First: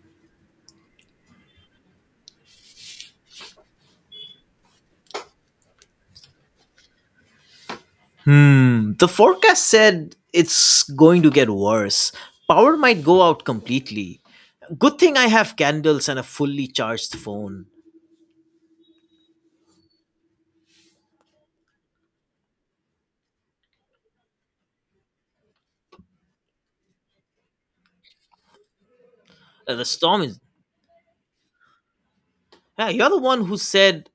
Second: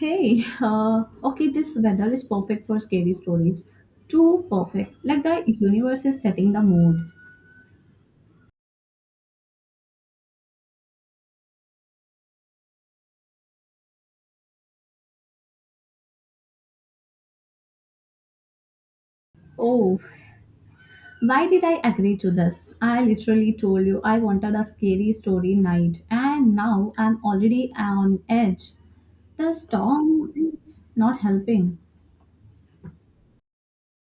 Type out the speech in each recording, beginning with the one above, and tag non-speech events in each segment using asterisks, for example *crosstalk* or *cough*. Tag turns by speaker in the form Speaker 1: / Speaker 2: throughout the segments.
Speaker 1: Hey, *laughs* okay, this weather is perfect for scary stories. Too perfect. Like the universe is setting the mood.
Speaker 2: Hmm, the forecast said it's going to get worse. Power might go out completely. Good thing I have candles and a fully charged phone.
Speaker 1: Oh, why did I agree to this? I literally told you I wanted a scary story night, and now I'm already on edge. The
Speaker 2: The storm
Speaker 1: storm
Speaker 2: is.
Speaker 1: is not helping.
Speaker 2: Yeah, you're the one who said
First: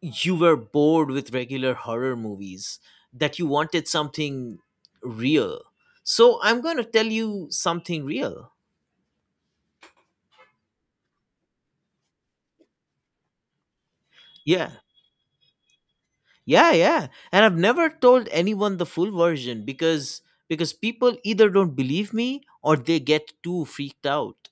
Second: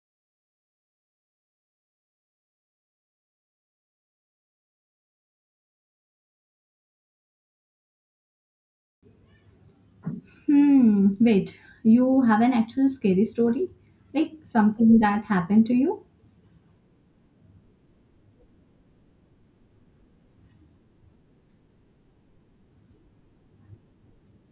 Speaker 2: you were bored with regular horror movies, that you wanted something real. So I'm going to tell you something real.
Speaker 1: Wait, you have an actual scary story? Like
Speaker 2: Yeah.
Speaker 1: something that happened to you?
Speaker 2: Yeah, yeah. And I've never told anyone the full version because people either don't believe me or they get too freaked out.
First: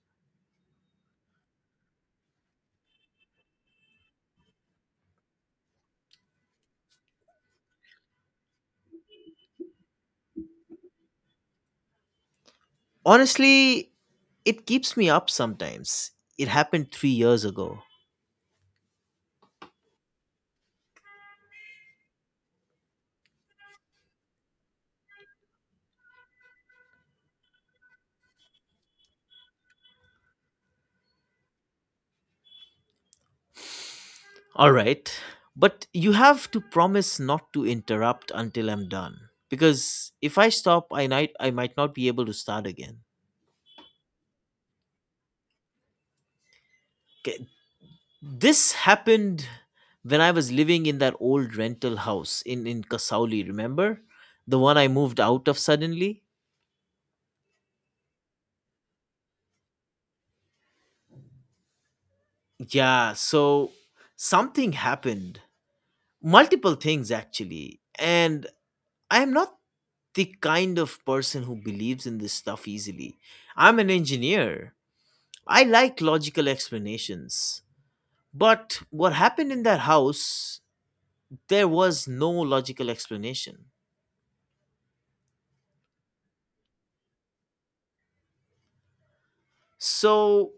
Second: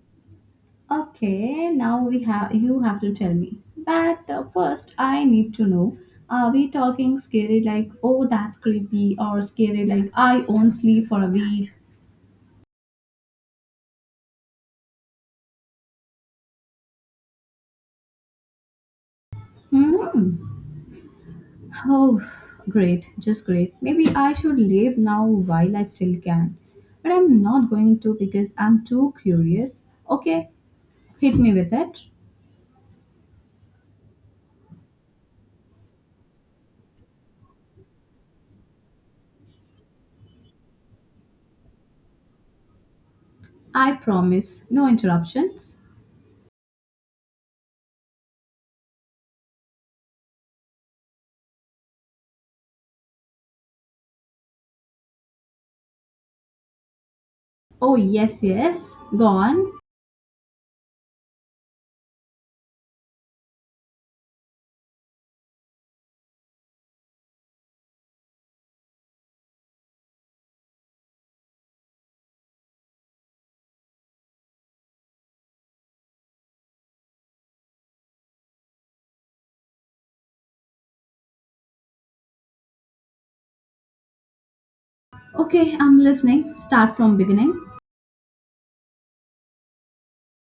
Speaker 1: Okay, now we have you have to tell me. But first, I need to know. Are we talking scary like, oh, that's creepy, or scary like I won't sleep for a week?
Speaker 2: Honestly, it keeps me up sometimes. It happened 3 years ago.
Speaker 1: Hmm. Oh, great, just great. Maybe I should leave now while I still can. But I'm not going to because I'm too curious. Okay, hit me with it.
Speaker 2: All right, but you have to promise not to interrupt until I'm done. Because if I stop, I might not be able to start again.
Speaker 1: I promise, no interruptions.
Speaker 2: Okay. This happened when I was living in that old rental house in Kasauli, remember? The one I moved out of suddenly?
Speaker 1: Oh yes, yes. Go on.
Speaker 2: Yeah, so something happened. Multiple things, actually. And I am not the kind of person who believes in this stuff easily. I'm an engineer. I like logical explanations. But what happened in that house, there was no logical explanation.
Speaker 1: Okay, I'm listening. Start from beginning.
Speaker 2: So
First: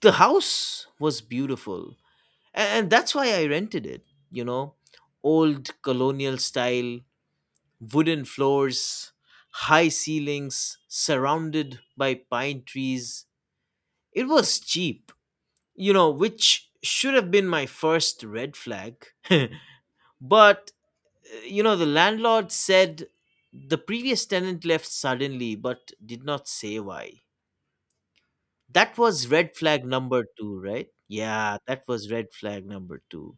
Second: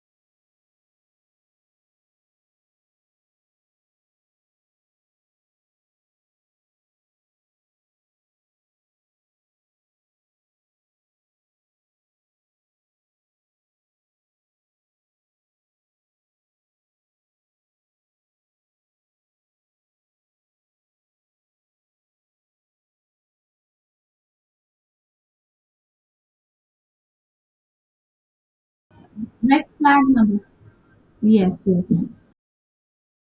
Speaker 2: the house was beautiful. And that's why I rented it, you know, old colonial style, wooden floors, high ceilings, surrounded by pine trees. It was cheap, you know, which should have been my first red flag. *laughs* but, you know, the landlord said the previous tenant left suddenly, but did not say why. That was red
Speaker 1: Red
Speaker 2: flag
Speaker 1: flag
Speaker 2: number
Speaker 1: number.
Speaker 2: two, right? Yeah,
Speaker 1: Yes,
Speaker 2: that
Speaker 1: yes.
Speaker 2: was red flag number two.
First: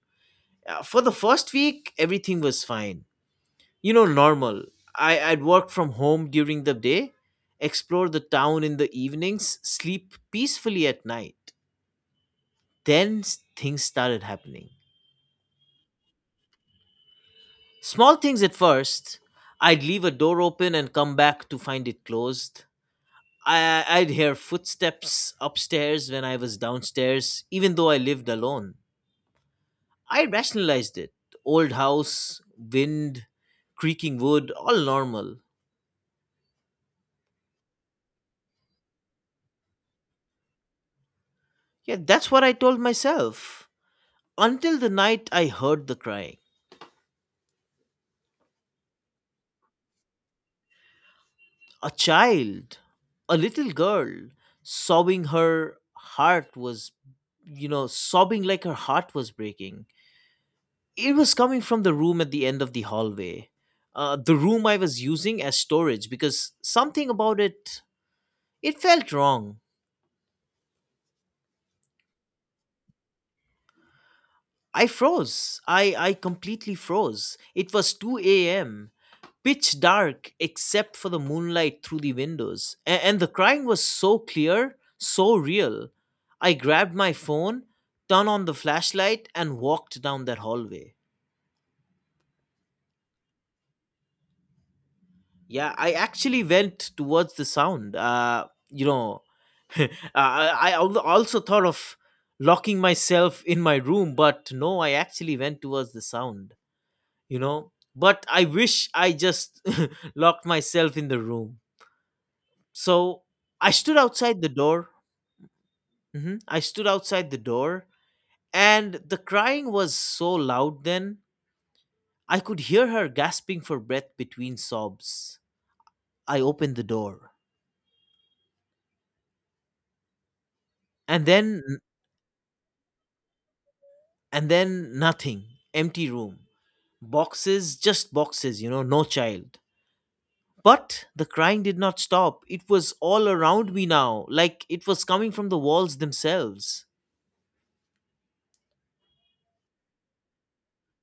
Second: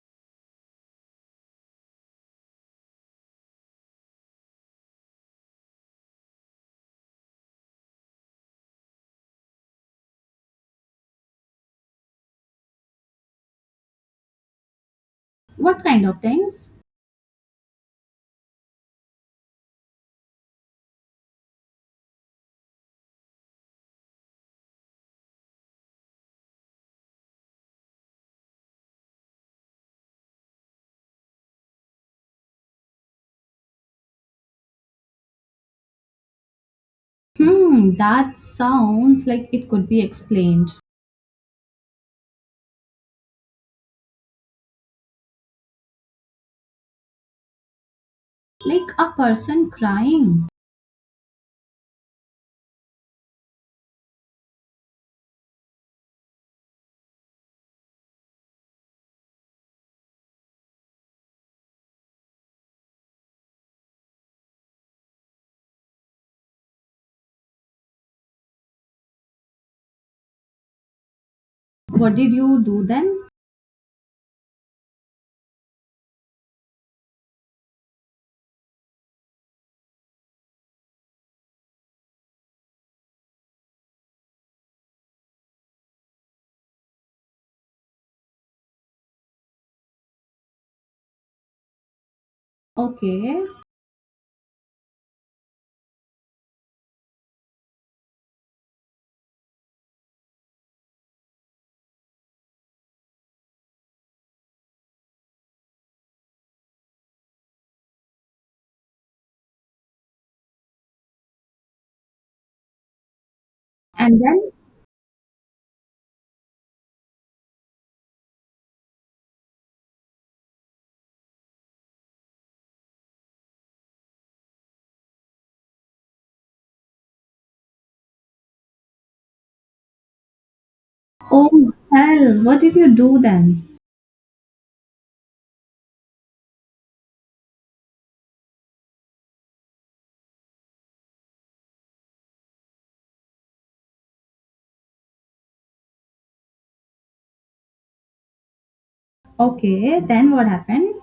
Speaker 2: For the first week, everything was fine. You know, normal. I'd work from home during the day, explore the town in the evenings, sleep peacefully at night. Then things started happening.
Speaker 1: What kind of things?
Speaker 2: Small things at first. I'd leave a door open and come back to find it closed. I'd hear footsteps upstairs when I was downstairs, even though I lived alone. I rationalized it. Old house, wind, creaking wood, all normal.
Speaker 1: Hmm, that sounds like it could be explained.
Speaker 2: Yeah, that's what I told myself. Until the night I heard the crying.
Speaker 1: Like a person crying.
Speaker 2: A child, a little girl, sobbing her heart was, sobbing like her heart was breaking. It was coming from the room at the end of the hallway. The room I was using as storage because something about it felt wrong.
Speaker 1: What did you do then?
Speaker 2: I froze. I completely froze. It was 2 a.m., pitch dark except for the moonlight through the windows. And the crying was so clear, so real. I grabbed my phone, turned on the flashlight and walked down that hallway.
Speaker 1: Okay.
Speaker 2: Yeah, I actually went towards the sound. You know, *laughs* I, also thought of locking myself in my room, but no, I actually went towards the sound, you know. But I wish I just *laughs* locked myself in the room. So I stood
Speaker 1: And
Speaker 2: outside the
Speaker 1: then?
Speaker 2: door. I stood outside the door, and the crying was so loud then, I could hear her gasping for breath between sobs. I opened the door. And
Speaker 1: Oh,
Speaker 2: then
Speaker 1: hell. What did you do then?
Speaker 2: and then nothing. Empty room, boxes, just boxes, you know, no child. But the crying did not stop. It was all around me now, like it was coming from the walls themselves.
Speaker 1: Okay. Then what happened?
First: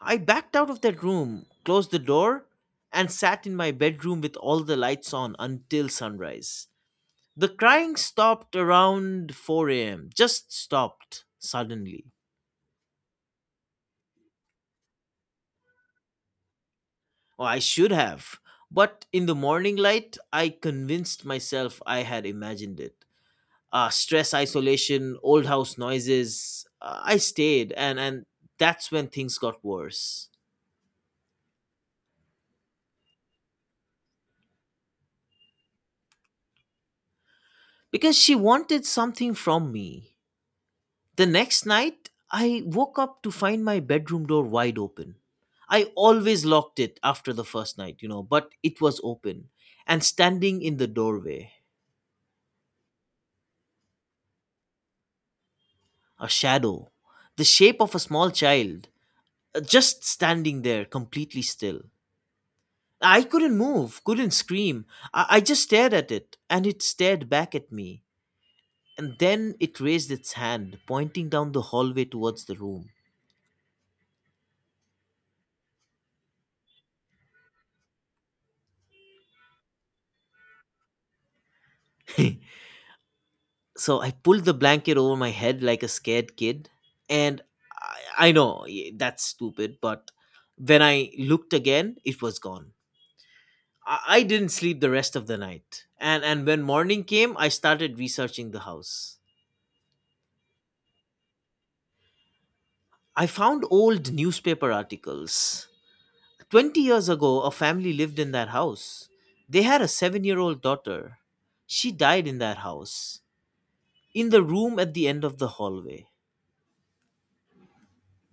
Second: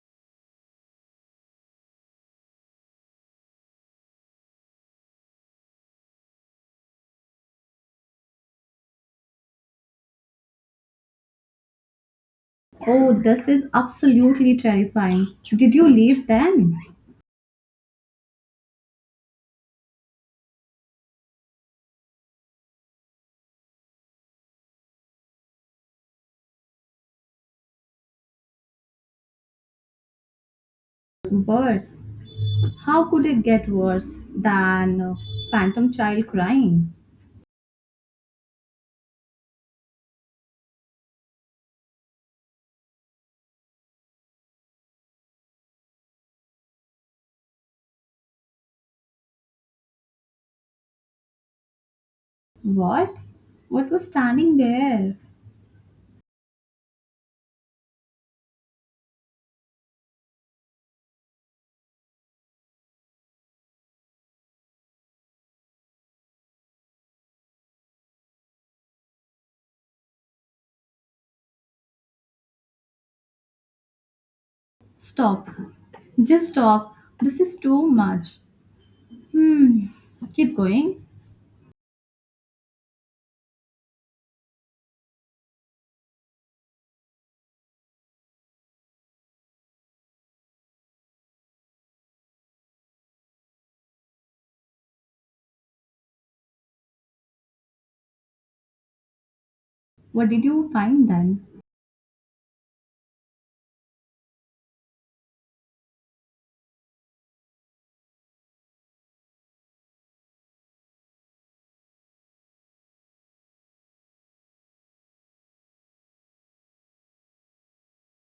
Speaker 2: I backed out of that room, closed the door, and sat in my bedroom with all the lights on until sunrise. The crying stopped around 4 a.m., just stopped suddenly.
Speaker 1: Oh, this is absolutely terrifying. Did you leave then?
Speaker 2: Oh, I should have. But in the morning light, I convinced myself I had imagined it. Stress, isolation, old house noises. I stayed, and that's when things got worse.
Speaker 1: Worse. How could it get worse than a phantom child crying?
Speaker 2: Because she wanted something from me. The next night, I woke up to find my bedroom door wide open. I always locked it after the first night, you know, but it was open. And standing in the doorway,
Speaker 1: What? What was standing there?
Speaker 2: a shadow, the shape of a small child, just standing there completely still. I couldn't move, couldn't scream. I just stared at it, and it stared back at me. And then it raised its hand, pointing down the hallway towards the room.
Speaker 1: Stop. Just stop. This is too much. Hmm. Keep going.
Speaker 2: *laughs* So I pulled the blanket over my head like a scared kid. And I know that's stupid, but when I looked again, it was gone. I didn't sleep the rest of the night. And when morning came, I started researching the house.
Speaker 1: What did you find then?
Speaker 2: I found old newspaper articles. 20 years ago, a family lived in that house. They had a 7 year old daughter. She died in that house, in the room at the end of the hallway.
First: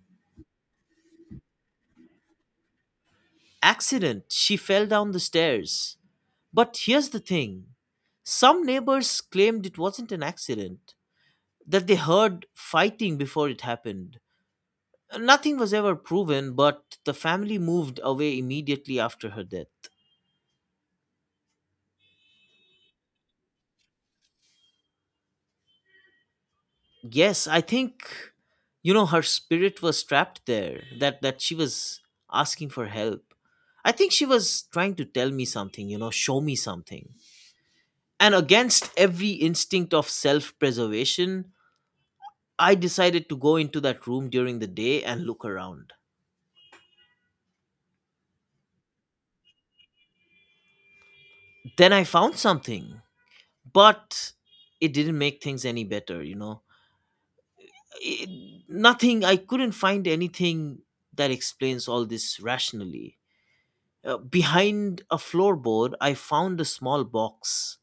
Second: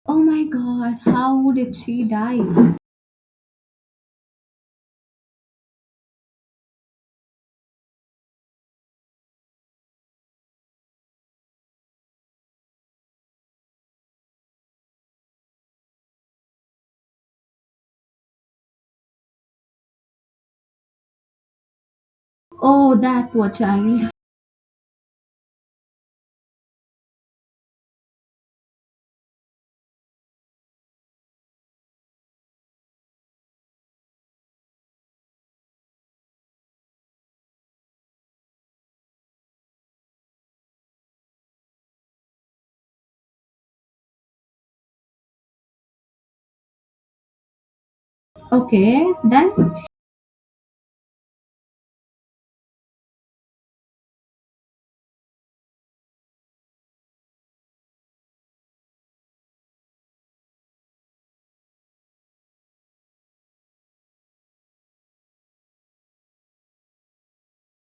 Speaker 1: Oh my god, how did she die?
Speaker 2: Accident, she fell down the stairs. But here's the thing, some neighbors claimed it wasn't an accident, that they heard fighting before it happened. Nothing was ever proven, but the family moved away immediately after her death.
Speaker 1: Oh, that poor child.
Speaker 2: Yes, I think, you know, her spirit was trapped there. That she was asking for help. I think she was trying to tell me something, you know, show me something. And against every instinct of self-preservation, I decided to go into that room during the day and look around.
Speaker 1: Okay, then?
Speaker 2: Then I found something, but it didn't make things any better, you know. It, nothing I couldn't find anything that explains all this rationally. Behind a floorboard, I found a small box.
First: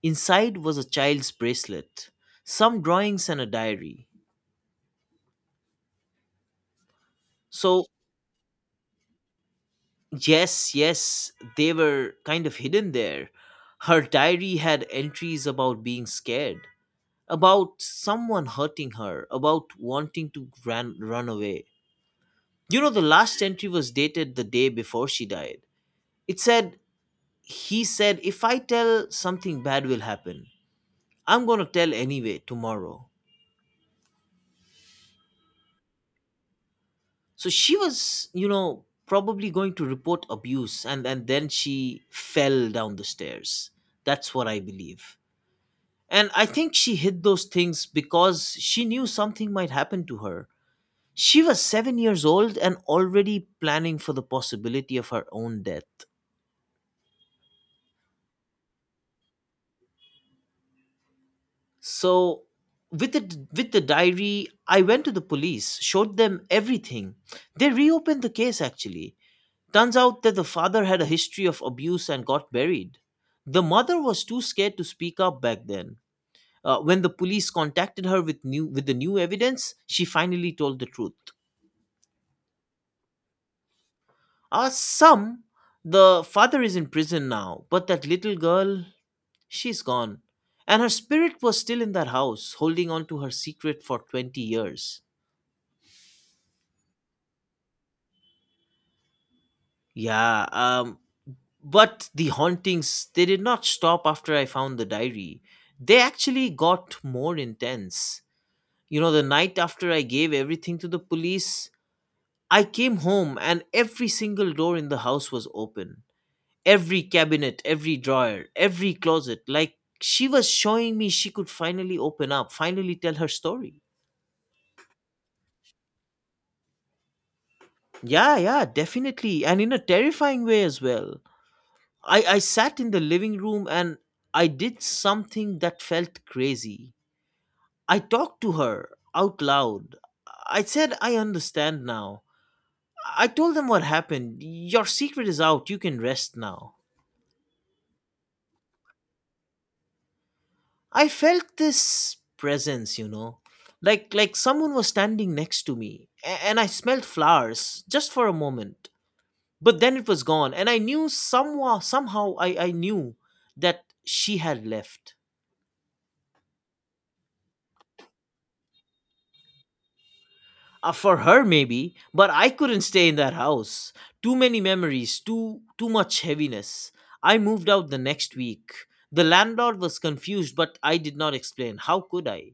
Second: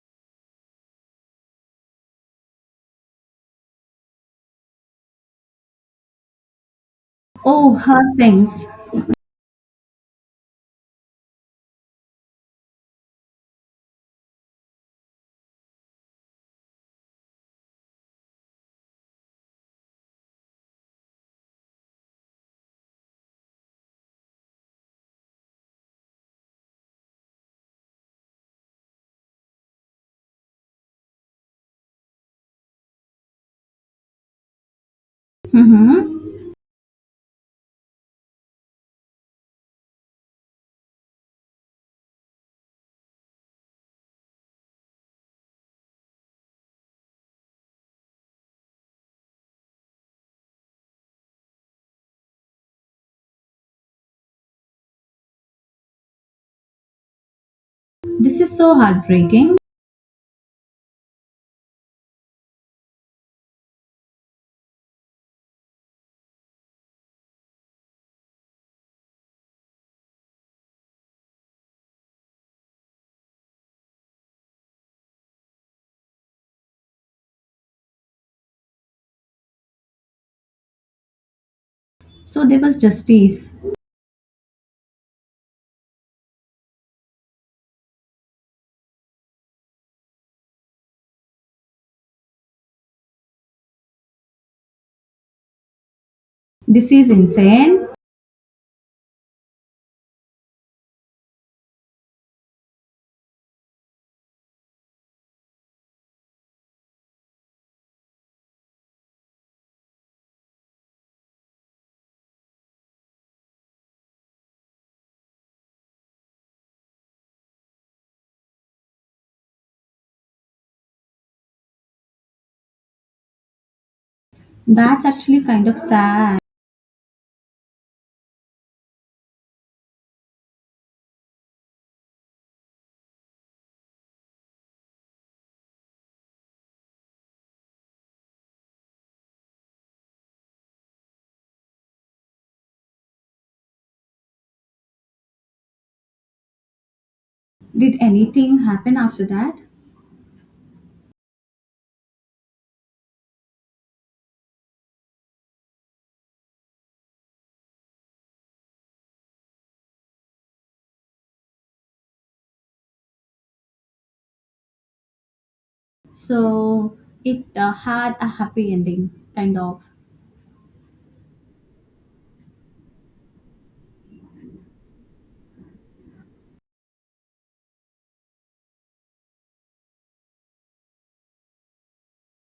Speaker 2: Inside was a child's bracelet, some drawings, and a diary.
Speaker 1: Oh,
Speaker 2: So,
Speaker 1: her things.
Speaker 2: yes, yes, they were kind of hidden there. Her diary had entries about being scared, about someone hurting her, about wanting to run away. You know, the last entry was dated the day before she died. It said, He said, if I tell, something bad will happen. I'm going to tell anyway tomorrow.
Speaker 1: Mm-hmm.
Speaker 2: So she was, you know, probably going to report abuse, and then she fell down the stairs. That's what I believe. And I think she hid those things because she knew something might happen to her. She was 7 years old and already planning for the possibility of her own death.
Speaker 1: This is so heartbreaking.
Speaker 2: So with the diary, I went to the police, showed them everything. They reopened the case, actually. Turns out that the father had a history of abuse and got buried. The mother was too scared to speak up back then. When the police contacted her with the new evidence, she finally told the truth.
Speaker 1: So there was justice.
Speaker 2: Some The father is in prison now, but that little girl, she's gone. And her spirit was still in that house, holding on to her secret for 20 years.
Speaker 1: This is insane.
Speaker 2: Yeah, but the hauntings, they did not stop after I found the diary. They actually got more intense. You know, the night after I gave everything to the police, I came home and every single door in the house was open. Every cabinet, every drawer, every closet. Like she was showing me she could finally open up, finally tell her story.
Speaker 1: That's actually kind of sad.
Speaker 2: Yeah, yeah, definitely. And in a terrifying way as well. I sat in the living room and I did something that felt crazy. I talked to her out loud. I said, I understand now. I told them what happened. Your secret is out. You can rest now.
Speaker 1: Did anything happen after that?
Speaker 2: I felt this presence, you know. Like someone was standing next to me and I smelled flowers just for a moment. But then it was gone and I knew somehow I knew that she had left.
Speaker 1: So it had a happy ending, kind of.
Speaker 2: For her maybe, but I couldn't stay in that house. Too many memories, too much heaviness. I moved out the next week. The landlord was confused, but I did not explain. How could I?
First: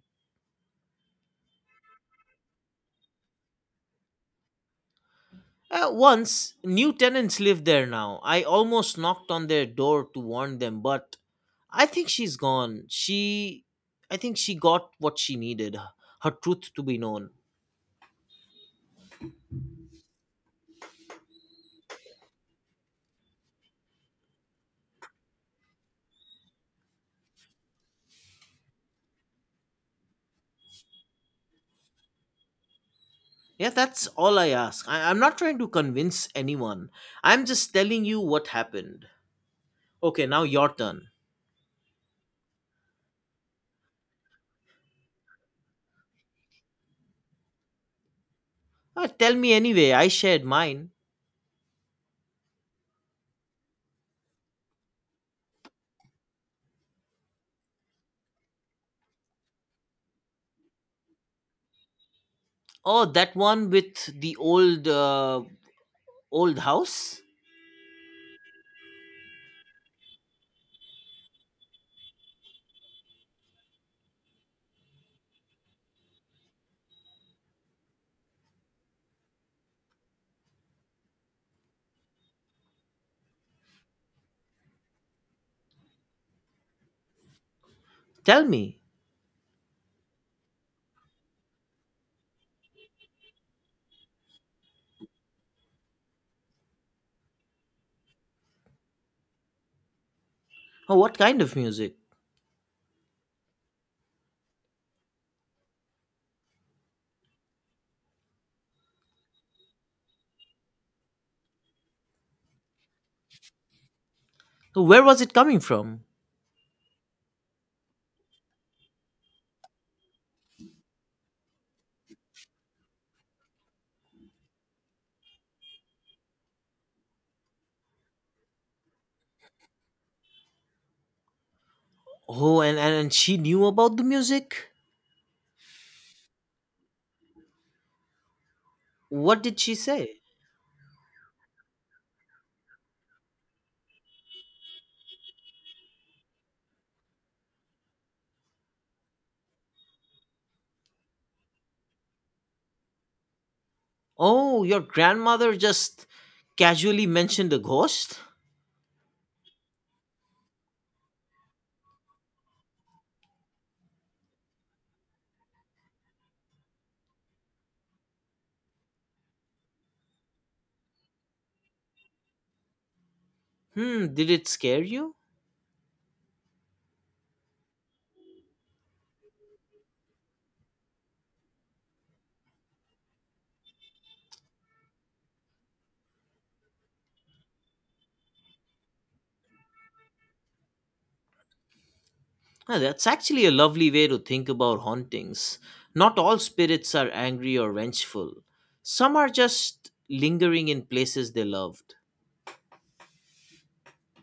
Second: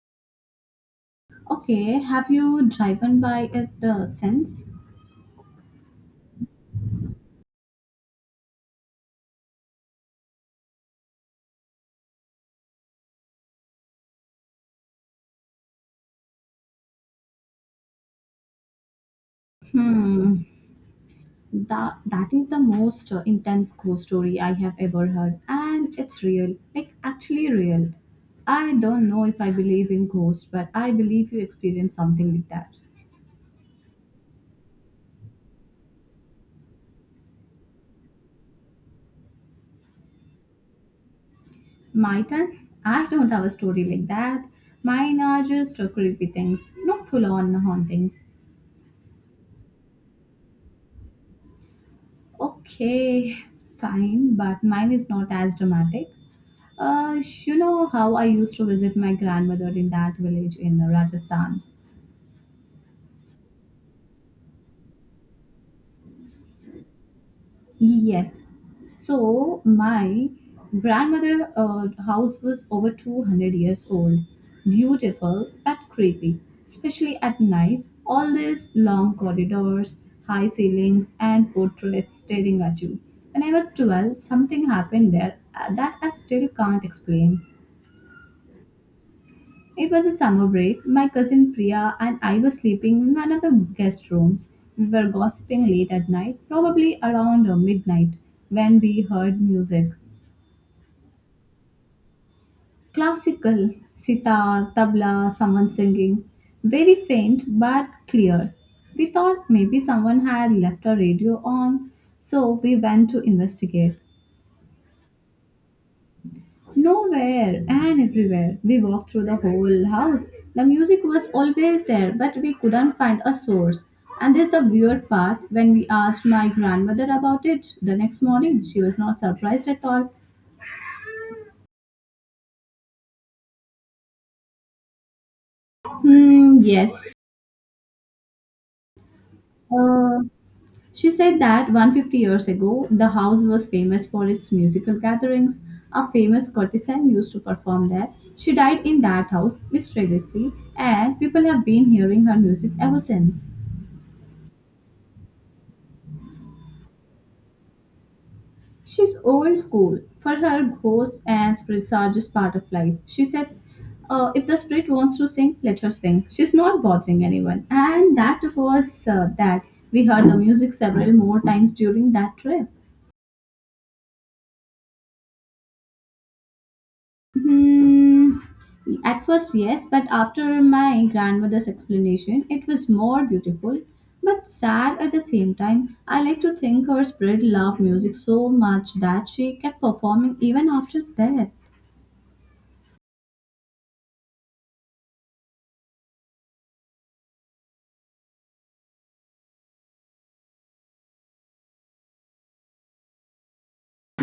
Speaker 1: Okay, have you driven by it since?
Speaker 2: Once. New tenants live there now. I almost knocked on their door to warn them, but I think she's gone. She I think she got what she needed, her truth to be known.
Speaker 1: Hmm, that is the most intense ghost story I have ever heard, and it's real, like actually real. I don't know if I believe in ghosts, but I believe you experience something like that.
Speaker 2: Yeah, that's all I ask. I'm not trying to convince anyone. I'm just telling you what happened. Okay, now your turn.
Speaker 1: My turn? I don't have a story like that. Mine are just creepy things, not full on hauntings.
Speaker 2: Tell me anyway. I shared mine.
Speaker 1: Okay, fine, but mine is not as dramatic. You know how I used to visit my grandmother in that village in Rajasthan?
Speaker 2: Oh, that one with the old house.
Speaker 1: Yes. So, my grandmother house was over 200 years old, beautiful but creepy, especially at night. All these long corridors, high ceilings, and portraits staring at you. When I was 12, something happened there that I still can't explain.
Speaker 2: Tell me.
Speaker 1: It was a summer break. My cousin Priya and I were sleeping in one of the guest rooms. We were gossiping late at night, probably around midnight, when we heard music.
Speaker 2: Oh, what kind of music?
Speaker 1: Classical, sitar, tabla, someone singing. Very faint but clear. We thought maybe someone had left a radio on, so we went to investigate.
Speaker 2: So where was it coming from?
Speaker 1: Nowhere and everywhere. We walked through the whole house. The music was always there, but we couldn't find a source. And this the weird part. When we asked my grandmother about it the next morning, she was not surprised at all.
Speaker 2: Oh, and she knew about the music.
Speaker 1: Hmm, yes.
Speaker 2: What did she say?
Speaker 1: Uh, she said that 150 years ago, the house was famous for its musical gatherings. A famous courtesan used to perform there. She died in that house mysteriously, and people have been hearing her music ever since.
Speaker 2: Oh, your grandmother just casually mentioned a ghost.
Speaker 1: She's old school. For her, ghosts and spirits are just part of life. She said, if the spirit wants to sing, let her sing. She's not bothering anyone. And that was that. We heard the music several more times during that trip.
Speaker 2: Hmm. Did it scare you?
Speaker 1: Hmm. At first, yes, but after my grandmother's explanation, it was more beautiful but sad at the same time. I like to think her spirit loved music so much that she kept performing even after death.
Speaker 2: Yeah, that's actually a lovely way to think about hauntings. Not all spirits are angry or vengeful. Some are just lingering in places they loved.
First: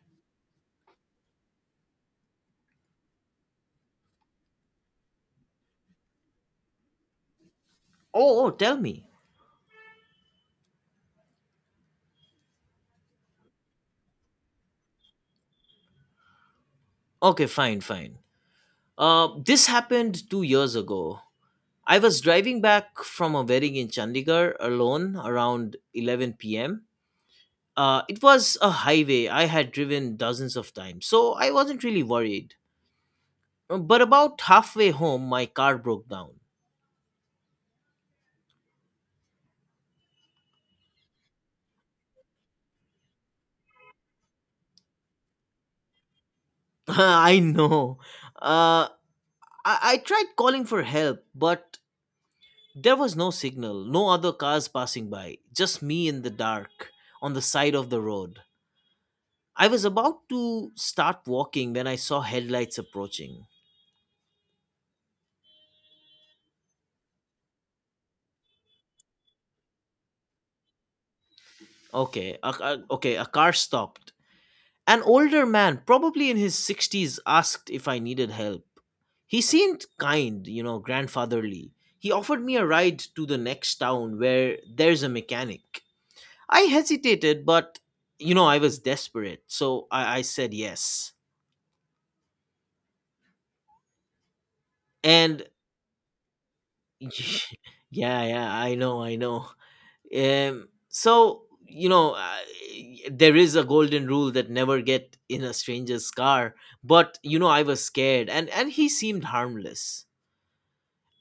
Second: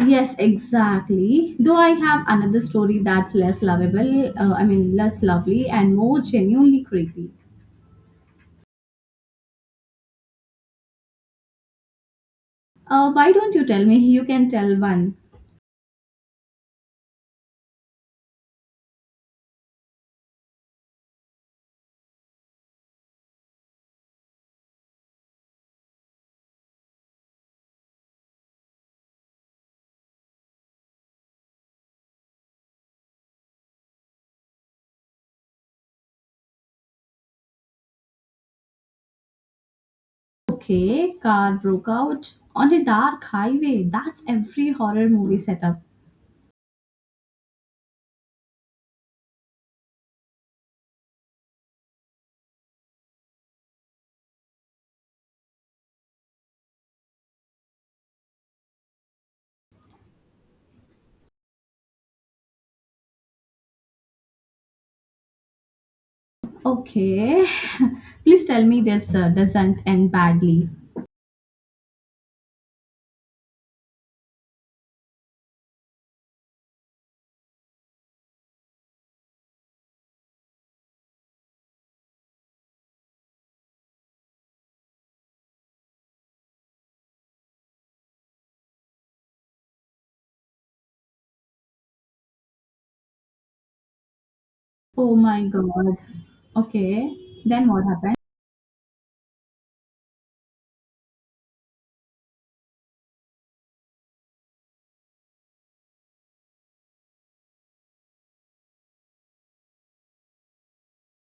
Speaker 1: Yes, exactly. Though I have another story that's less lovable, I mean, less lovely and more genuinely creepy.
Speaker 2: Oh, oh, tell me.
Speaker 1: Why don't you tell me? You can tell one.
Speaker 2: Okay, fine, fine. This happened 2 years ago. I was driving back from a wedding in Chandigarh alone around 11 p.m. It was a highway I had driven dozens of times, so I wasn't really worried. But about halfway home, my car broke down.
Speaker 1: Okay, car broke out on a dark highway. That's every horror movie setup.
Speaker 2: *laughs* I know. Uh, I tried calling for help, but there was no signal, no other cars passing by, just me in the dark on the side of the road. I was about to start walking when I saw headlights approaching.
Speaker 1: Okay, *laughs* please tell me this doesn't end badly.
Speaker 2: Okay, a car stopped. An older man, probably in his 60s, asked if I needed help. He seemed kind, grandfatherly. He offered me a ride to the next town where there's a mechanic. I hesitated, but I was desperate, so I said yes.
Speaker 1: Oh my
Speaker 2: And,
Speaker 1: god. Okay, then
Speaker 2: *laughs*
Speaker 1: what happened?
Speaker 2: yeah, yeah, I know, I know. So there is a golden rule that never get in a stranger's car. But I was scared, and he seemed harmless.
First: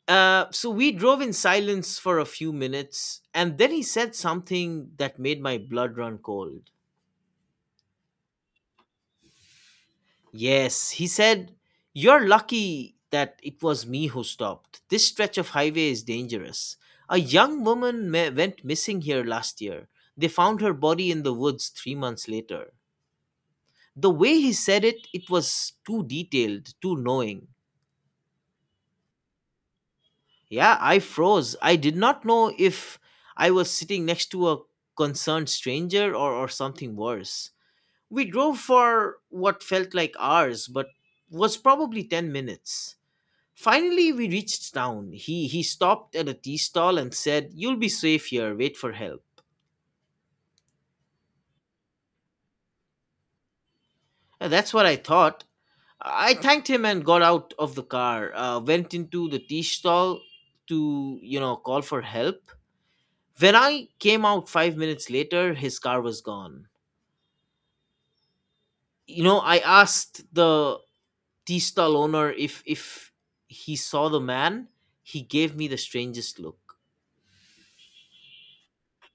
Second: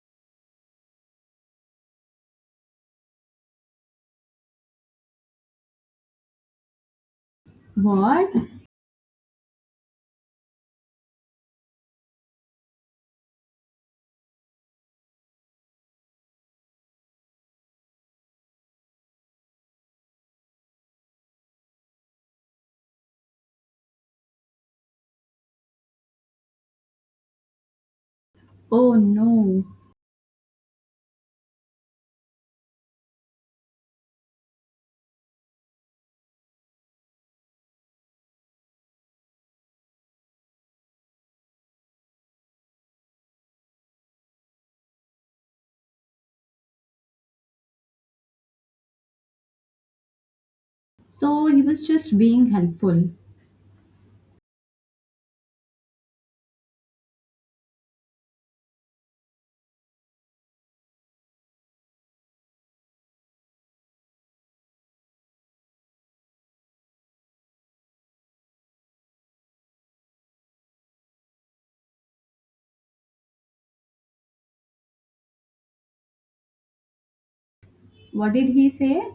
Speaker 2: So we drove in silence for a few minutes, and then he said something that made my blood run cold.
Speaker 1: What?
Speaker 2: Yes, he said, "You're lucky that it was me who stopped. This stretch of highway is dangerous. A young woman went missing here last year. They found her body in the woods 3 months later." The way he said it, it was too detailed, too knowing.
Speaker 1: Oh no.
Speaker 2: Yeah, I froze. I did not know if I was sitting next to a concerned stranger, or something worse. We drove for what felt like hours, but was probably 10 minutes. Finally, we reached town. He stopped at a tea stall and said, "You'll be safe here. Wait for help."
Speaker 1: So he was just being helpful.
Speaker 2: That's what I thought. I thanked him and got out of the car. Went into the tea stall to call for help. When I came out 5 minutes later, his car was gone. You know, I asked the tea stall owner if he saw the man. He gave me the strangest look.
Speaker 1: What did he say?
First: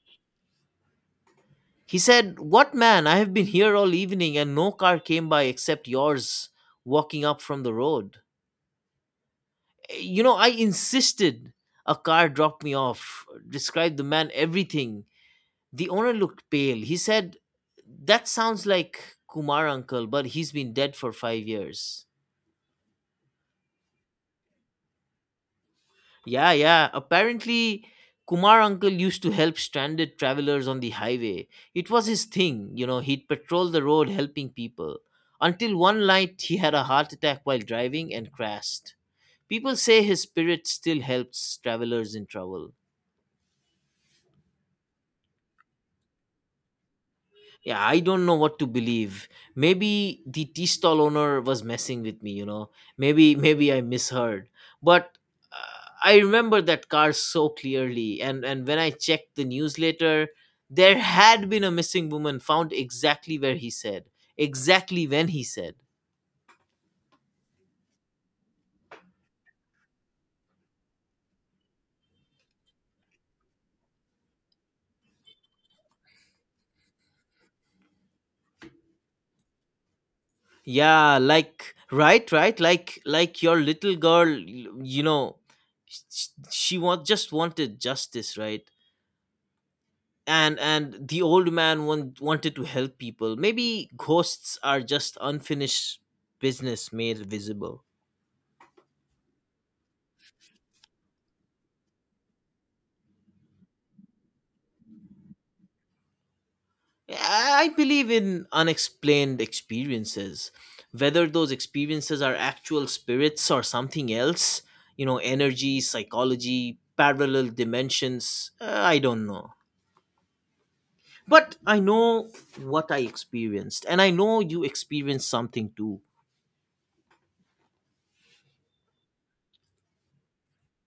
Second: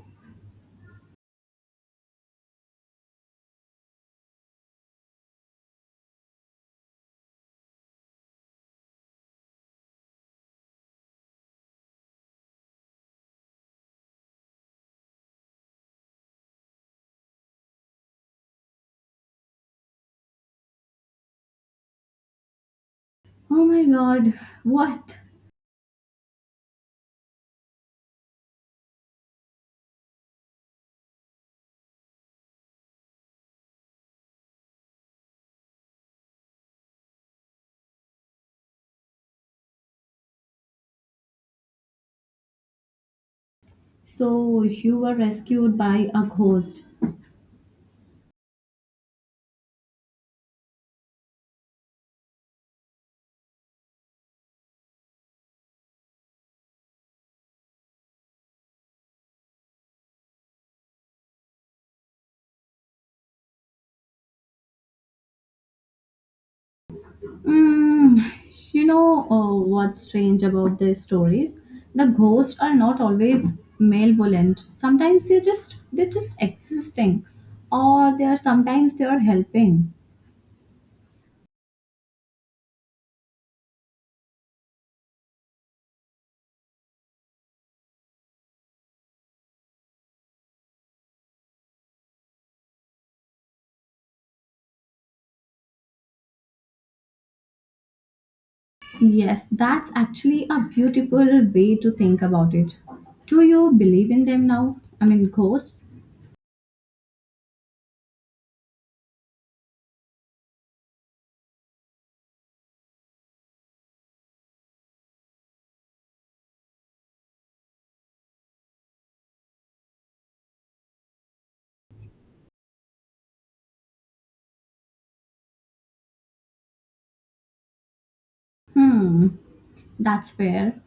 Speaker 2: He said, "What man? I have been here all evening and no car came by except yours walking up from the road." You know, I insisted. A car dropped me off, described the man everything. The owner looked pale. He said, "That sounds like Kumar uncle, but he's been dead for 5 years."
Speaker 1: Oh my god, what?
Speaker 2: Yeah, yeah. Apparently, Kumar uncle used to help stranded travelers on the highway. It was his thing, he'd patrol the road helping people. Until one night, he had a heart attack while driving and crashed. People say his spirit still helps travelers in trouble.
Speaker 1: So you were rescued by a ghost.
Speaker 2: Yeah, I don't know what to believe. Maybe the tea stall owner was messing with me. Maybe *laughs* maybe I misheard. But I remember that car so clearly, and when I checked the news later, there had been a missing woman found exactly where he said, exactly when he said.
Speaker 1: Mm, you know, what's strange about these stories? The ghosts are not always malevolent. Sometimes they're just existing, or they are helping.
Speaker 2: Yeah, like right, right, like your little girl, you know, she want just wanted justice, right? And the old man wanted to help people. Maybe ghosts are just unfinished business made visible.
Speaker 1: Yes, that's actually a beautiful way to think about it. Do you believe in them now? I mean, ghosts.
Speaker 2: Yeah, I believe in unexplained experiences, whether those experiences are actual spirits or something else, you know, energy, psychology, parallel dimensions. I don't know, but I know what I experienced, and I know you experienced something too.
Speaker 1: Hmm. That's fair.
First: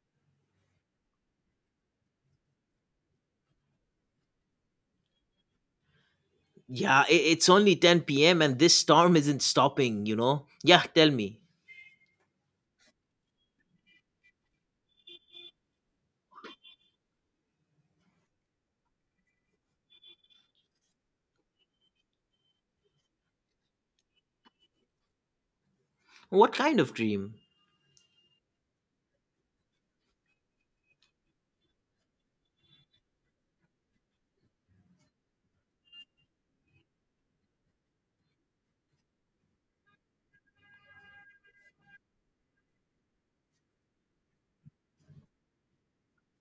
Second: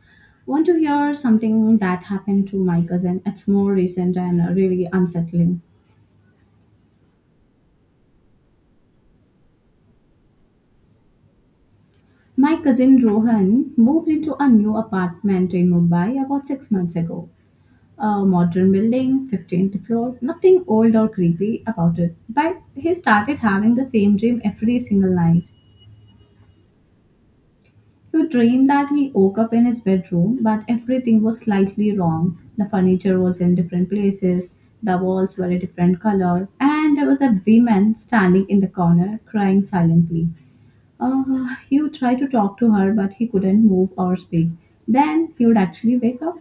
Speaker 1: Want to hear something that happened to my cousin? It's more recent and really unsettling.
Speaker 2: Yeah, I it's only 10 p.m. and this storm isn't stopping, you know? Yeah, tell me.
Speaker 1: My cousin Rohan moved into a new apartment in Mumbai about six months ago. A modern building, 15th floor, nothing old or creepy about it. But he started having the same dream every single night.
Speaker 2: What kind of dream?
Speaker 1: You dream that he woke up in his bedroom, but everything was slightly wrong. The furniture was in different places, the walls were a different color, and there was a woman standing in the corner crying silently. You tried to talk to her, but he couldn't move or speak. Then he would actually wake up.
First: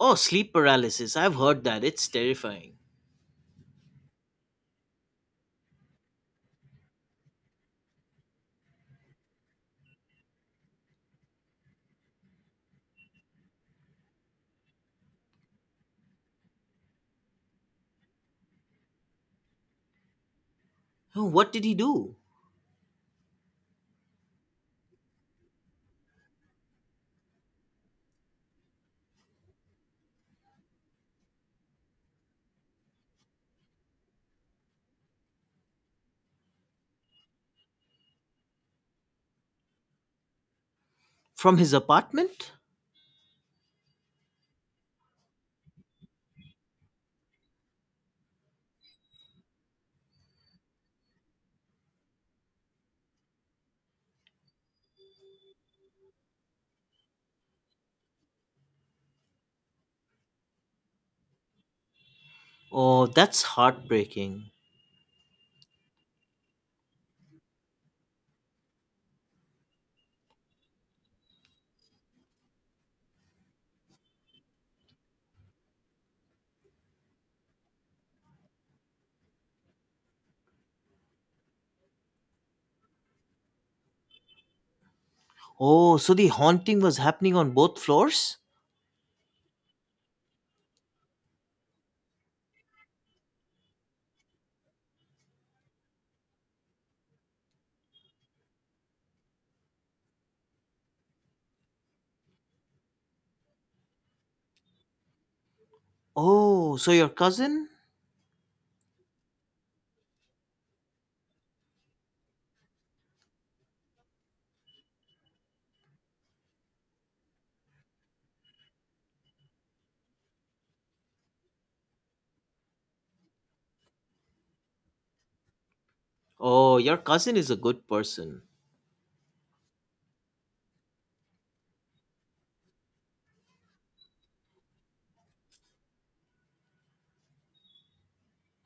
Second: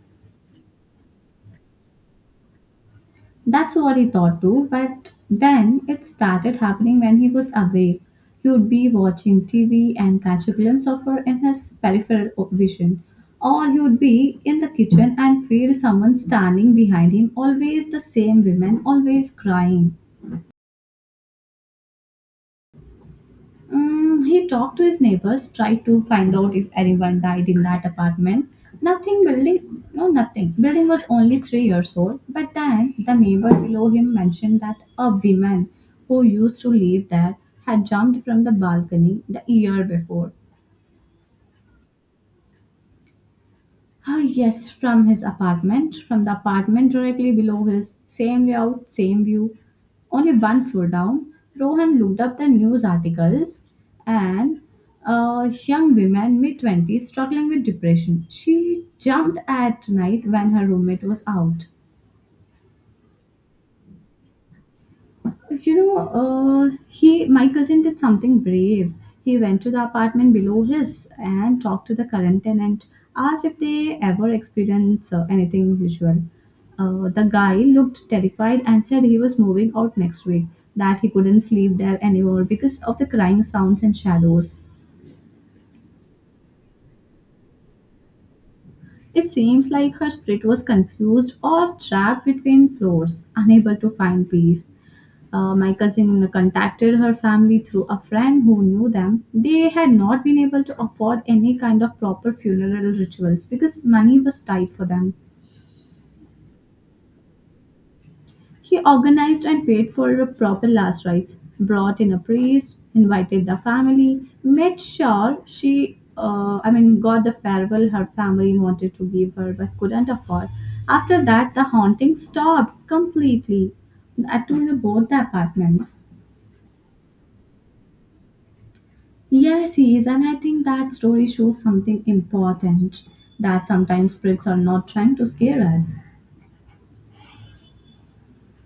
Speaker 2: Oh, sleep paralysis. I've heard that. It's terrifying.
Speaker 1: That's what he thought too, but then it started happening when he was awake. He would be watching TV and catch a glimpse of her in his vision. Or he would be in the kitchen and feel someone standing behind him, always the same woman, always crying.
Speaker 2: Oh, what did he do?
Speaker 1: Mm, he talked to his neighbors, tried to find out if anyone died in that apartment. Nothing building, no, nothing. Building was only three years old, but then the neighbor below him mentioned that a woman who used to live there had jumped from the balcony the year before.
Speaker 2: From his apartment?
Speaker 1: Ah, yes, from his apartment, from the apartment directly below his. Same layout, same view. Only one floor down, Rohan looked up the news articles and a young woman, mid 20's, struggling with depression. She jumped at night when her roommate was out.
Speaker 2: Oh, that's heartbreaking.
Speaker 1: You know, my cousin did something brave. He went to the apartment below his and talked to the current tenant, asked if they ever experienced anything unusual. The guy looked terrified and said he was moving out next week, that he couldn't sleep there anymore because of the crying sounds and shadows.
Speaker 2: Oh, so the haunting was happening on both floors?
Speaker 1: It seems like her spirit was confused or trapped between floors, unable to find peace. My cousin contacted her family through a friend who knew them. They had not been able to afford any kind of proper funeral rituals because money was tight for them.
Speaker 2: Oh, so your cousin?
Speaker 1: He organized and paid for a proper last rites, brought in a priest, invited the family, made sure she, I mean, got the farewell her family wanted to give her but couldn't afford. After that, the haunting stopped completely at to both the apartments.
Speaker 2: Oh, your cousin is a good person.
Speaker 1: Yes, he is, and I think that story shows something important, that sometimes spirits are not trying to scare us.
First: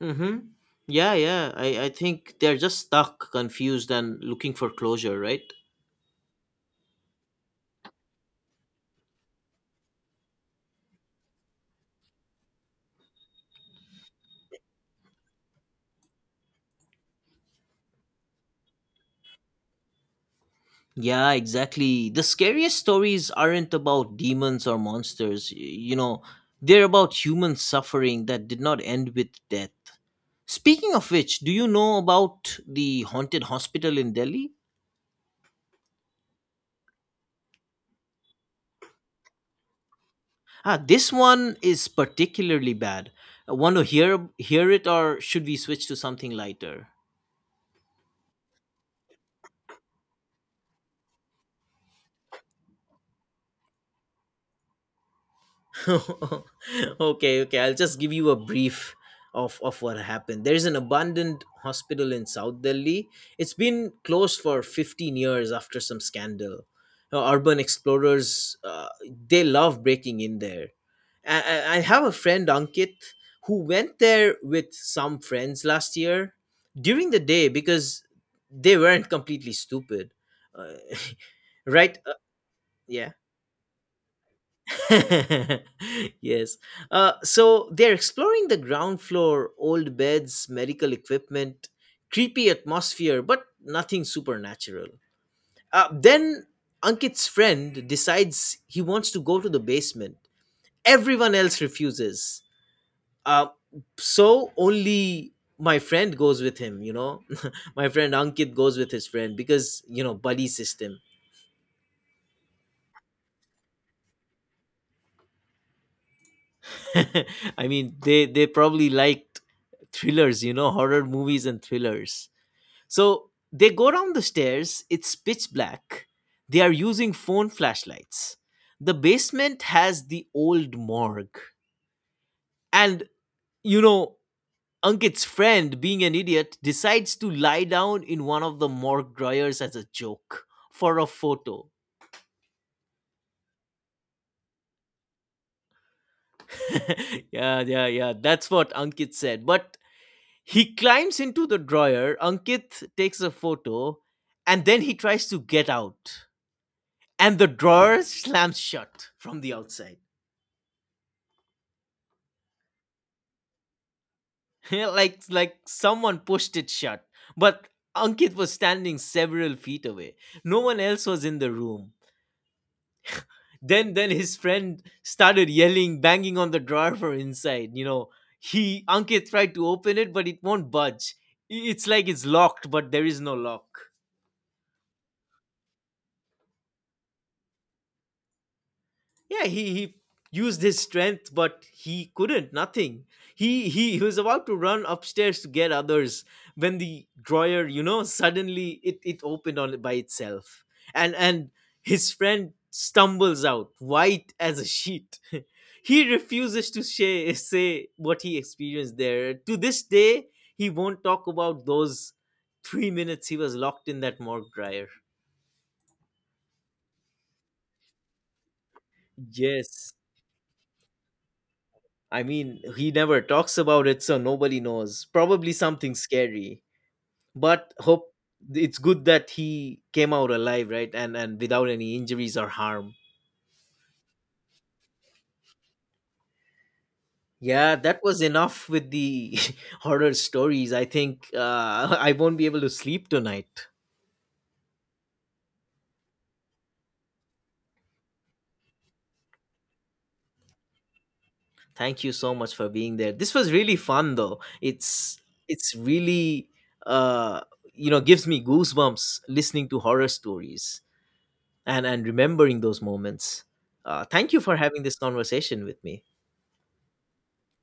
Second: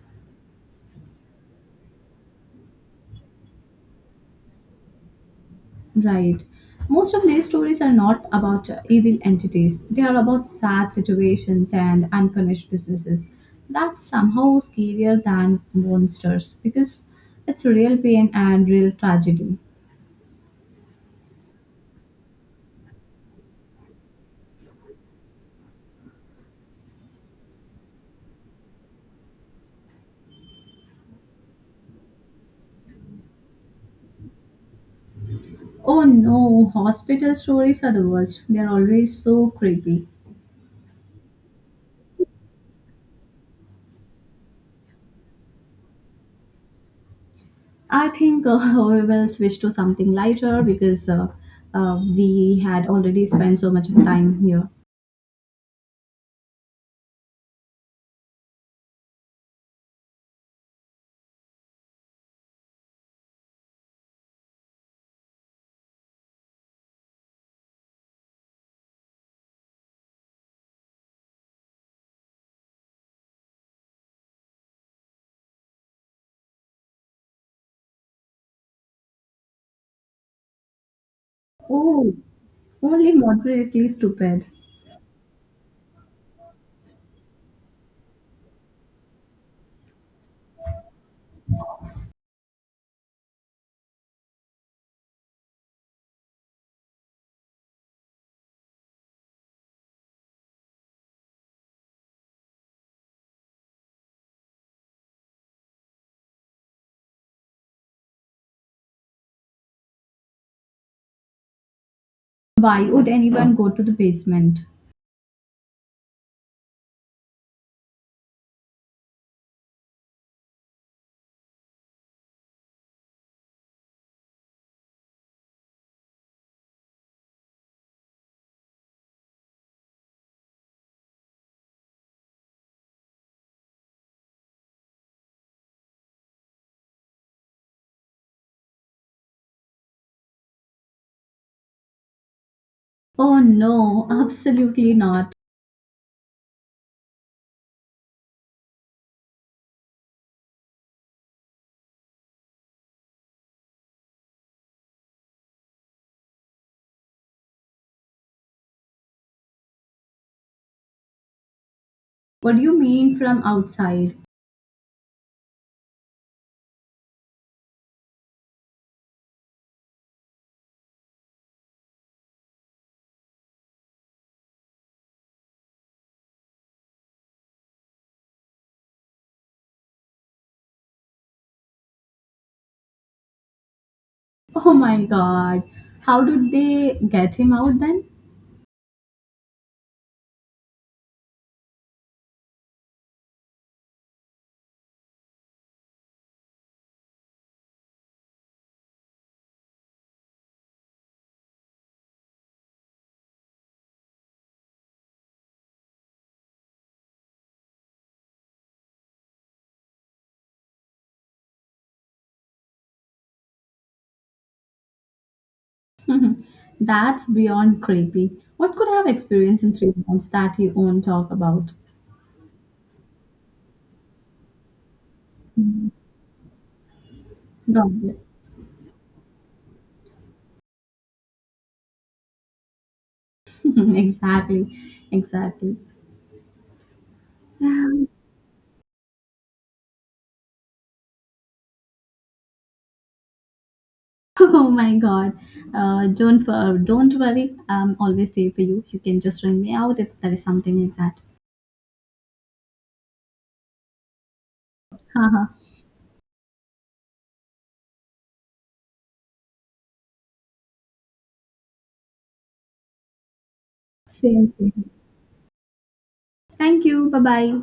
Speaker 2: Mm hmm. Yeah, yeah. I think they're just stuck, confused, and looking for closure, right?
Speaker 1: Right. Most of these stories are not about evil entities, they are about sad situations and unfinished businesses. That's somehow scarier than monsters because it's real pain and real tragedy.
Speaker 2: Yeah, exactly. The scariest stories aren't about demons or monsters, you know, they're about human suffering that did not end with death. Speaking of which, do you know about the haunted hospital in Delhi?
Speaker 1: Oh no, hospital stories are the worst. They're always so creepy.
Speaker 2: Ah, this one is particularly bad. Want to hear it or should we switch to something lighter?
Speaker 1: I think *laughs* we will switch to something lighter because we had already spent so much of time here.
Speaker 2: *laughs* Okay, I'll just give you a brief of what happened. There's an abandoned hospital in South Delhi. It's been closed for 15 years after some scandal. Urban explorers, they love breaking in there. I have a friend, Ankit, who went there with some friends last year during the day because they weren't completely stupid. Uh, *laughs* right?
Speaker 1: Oh,
Speaker 2: Yeah.
Speaker 1: only moderately stupid.
Speaker 2: *laughs* yes. So they're exploring the ground floor, old beds, medical equipment, creepy atmosphere, but nothing supernatural. Then Ankit's friend decides he wants to go to the basement. Everyone else refuses. Uh, so only my friend goes with him, you know? *laughs* My friend Ankit goes with his friend because, you know, buddy system.
Speaker 1: Why would anyone go to the basement?
Speaker 2: *laughs* I mean, they probably liked thrillers, you know, horror movies and thrillers. So they go down the stairs. It's pitch black. They are using phone flashlights. The basement has the old morgue, and you know. Ankit's friend, being an idiot, decides to lie down in one of the morgue dryers as a joke for a photo.
Speaker 1: Oh no, absolutely not.
Speaker 2: *laughs* Yeah, yeah, yeah. That's what Ankit said. But he climbs into the drawer. Ankit takes a photo and then he tries to get out. And the drawer slams shut from the outside.
Speaker 1: What do you mean from outside?
Speaker 2: *laughs* Like someone pushed it shut. But Ankit was standing several feet away. No one else was in the room. Then his friend started yelling, banging on the drawer from inside. You know, he Ankit tried to open it, but it won't budge. It's like it's locked, but there is no lock.
Speaker 1: Oh my god. How did they get him out then?
Speaker 2: Yeah, he used his strength, but he couldn't, nothing. He was about to run upstairs to get others when the drawer, suddenly it opened on it by itself, and his friend stumbles out, white as a sheet. *laughs* He refuses to say what he experienced there to this day. He won't talk about those 3 minutes he was locked in that morgue dryer.
Speaker 1: *laughs* That's beyond creepy. What could I have experienced in
Speaker 2: Yes,
Speaker 1: three months that he won't talk about?
Speaker 2: I mean, he never talks about it, so nobody knows. Probably something scary. But hope
Speaker 1: God.
Speaker 2: it's good that he came out alive, right? And without any injuries or harm.
Speaker 1: *laughs* Exactly. Exactly.
Speaker 2: Yeah, that was
Speaker 1: *laughs*
Speaker 2: enough with the *laughs* horror stories. I think *laughs* I won't be able to sleep tonight.
Speaker 1: Oh my God. Don't don't worry. I'm always there for you. You can just ring me out if there is something like that.
Speaker 2: Thank you so much for being there. This was really fun, though.
Speaker 1: *laughs*
Speaker 2: It's
Speaker 1: Haha.
Speaker 2: it's really uh, gives me goosebumps listening to horror stories. And remembering those moments. Thank you
Speaker 1: Same
Speaker 2: for having
Speaker 1: thing.
Speaker 2: this conversation with me.
Speaker 1: Thank you. Bye bye.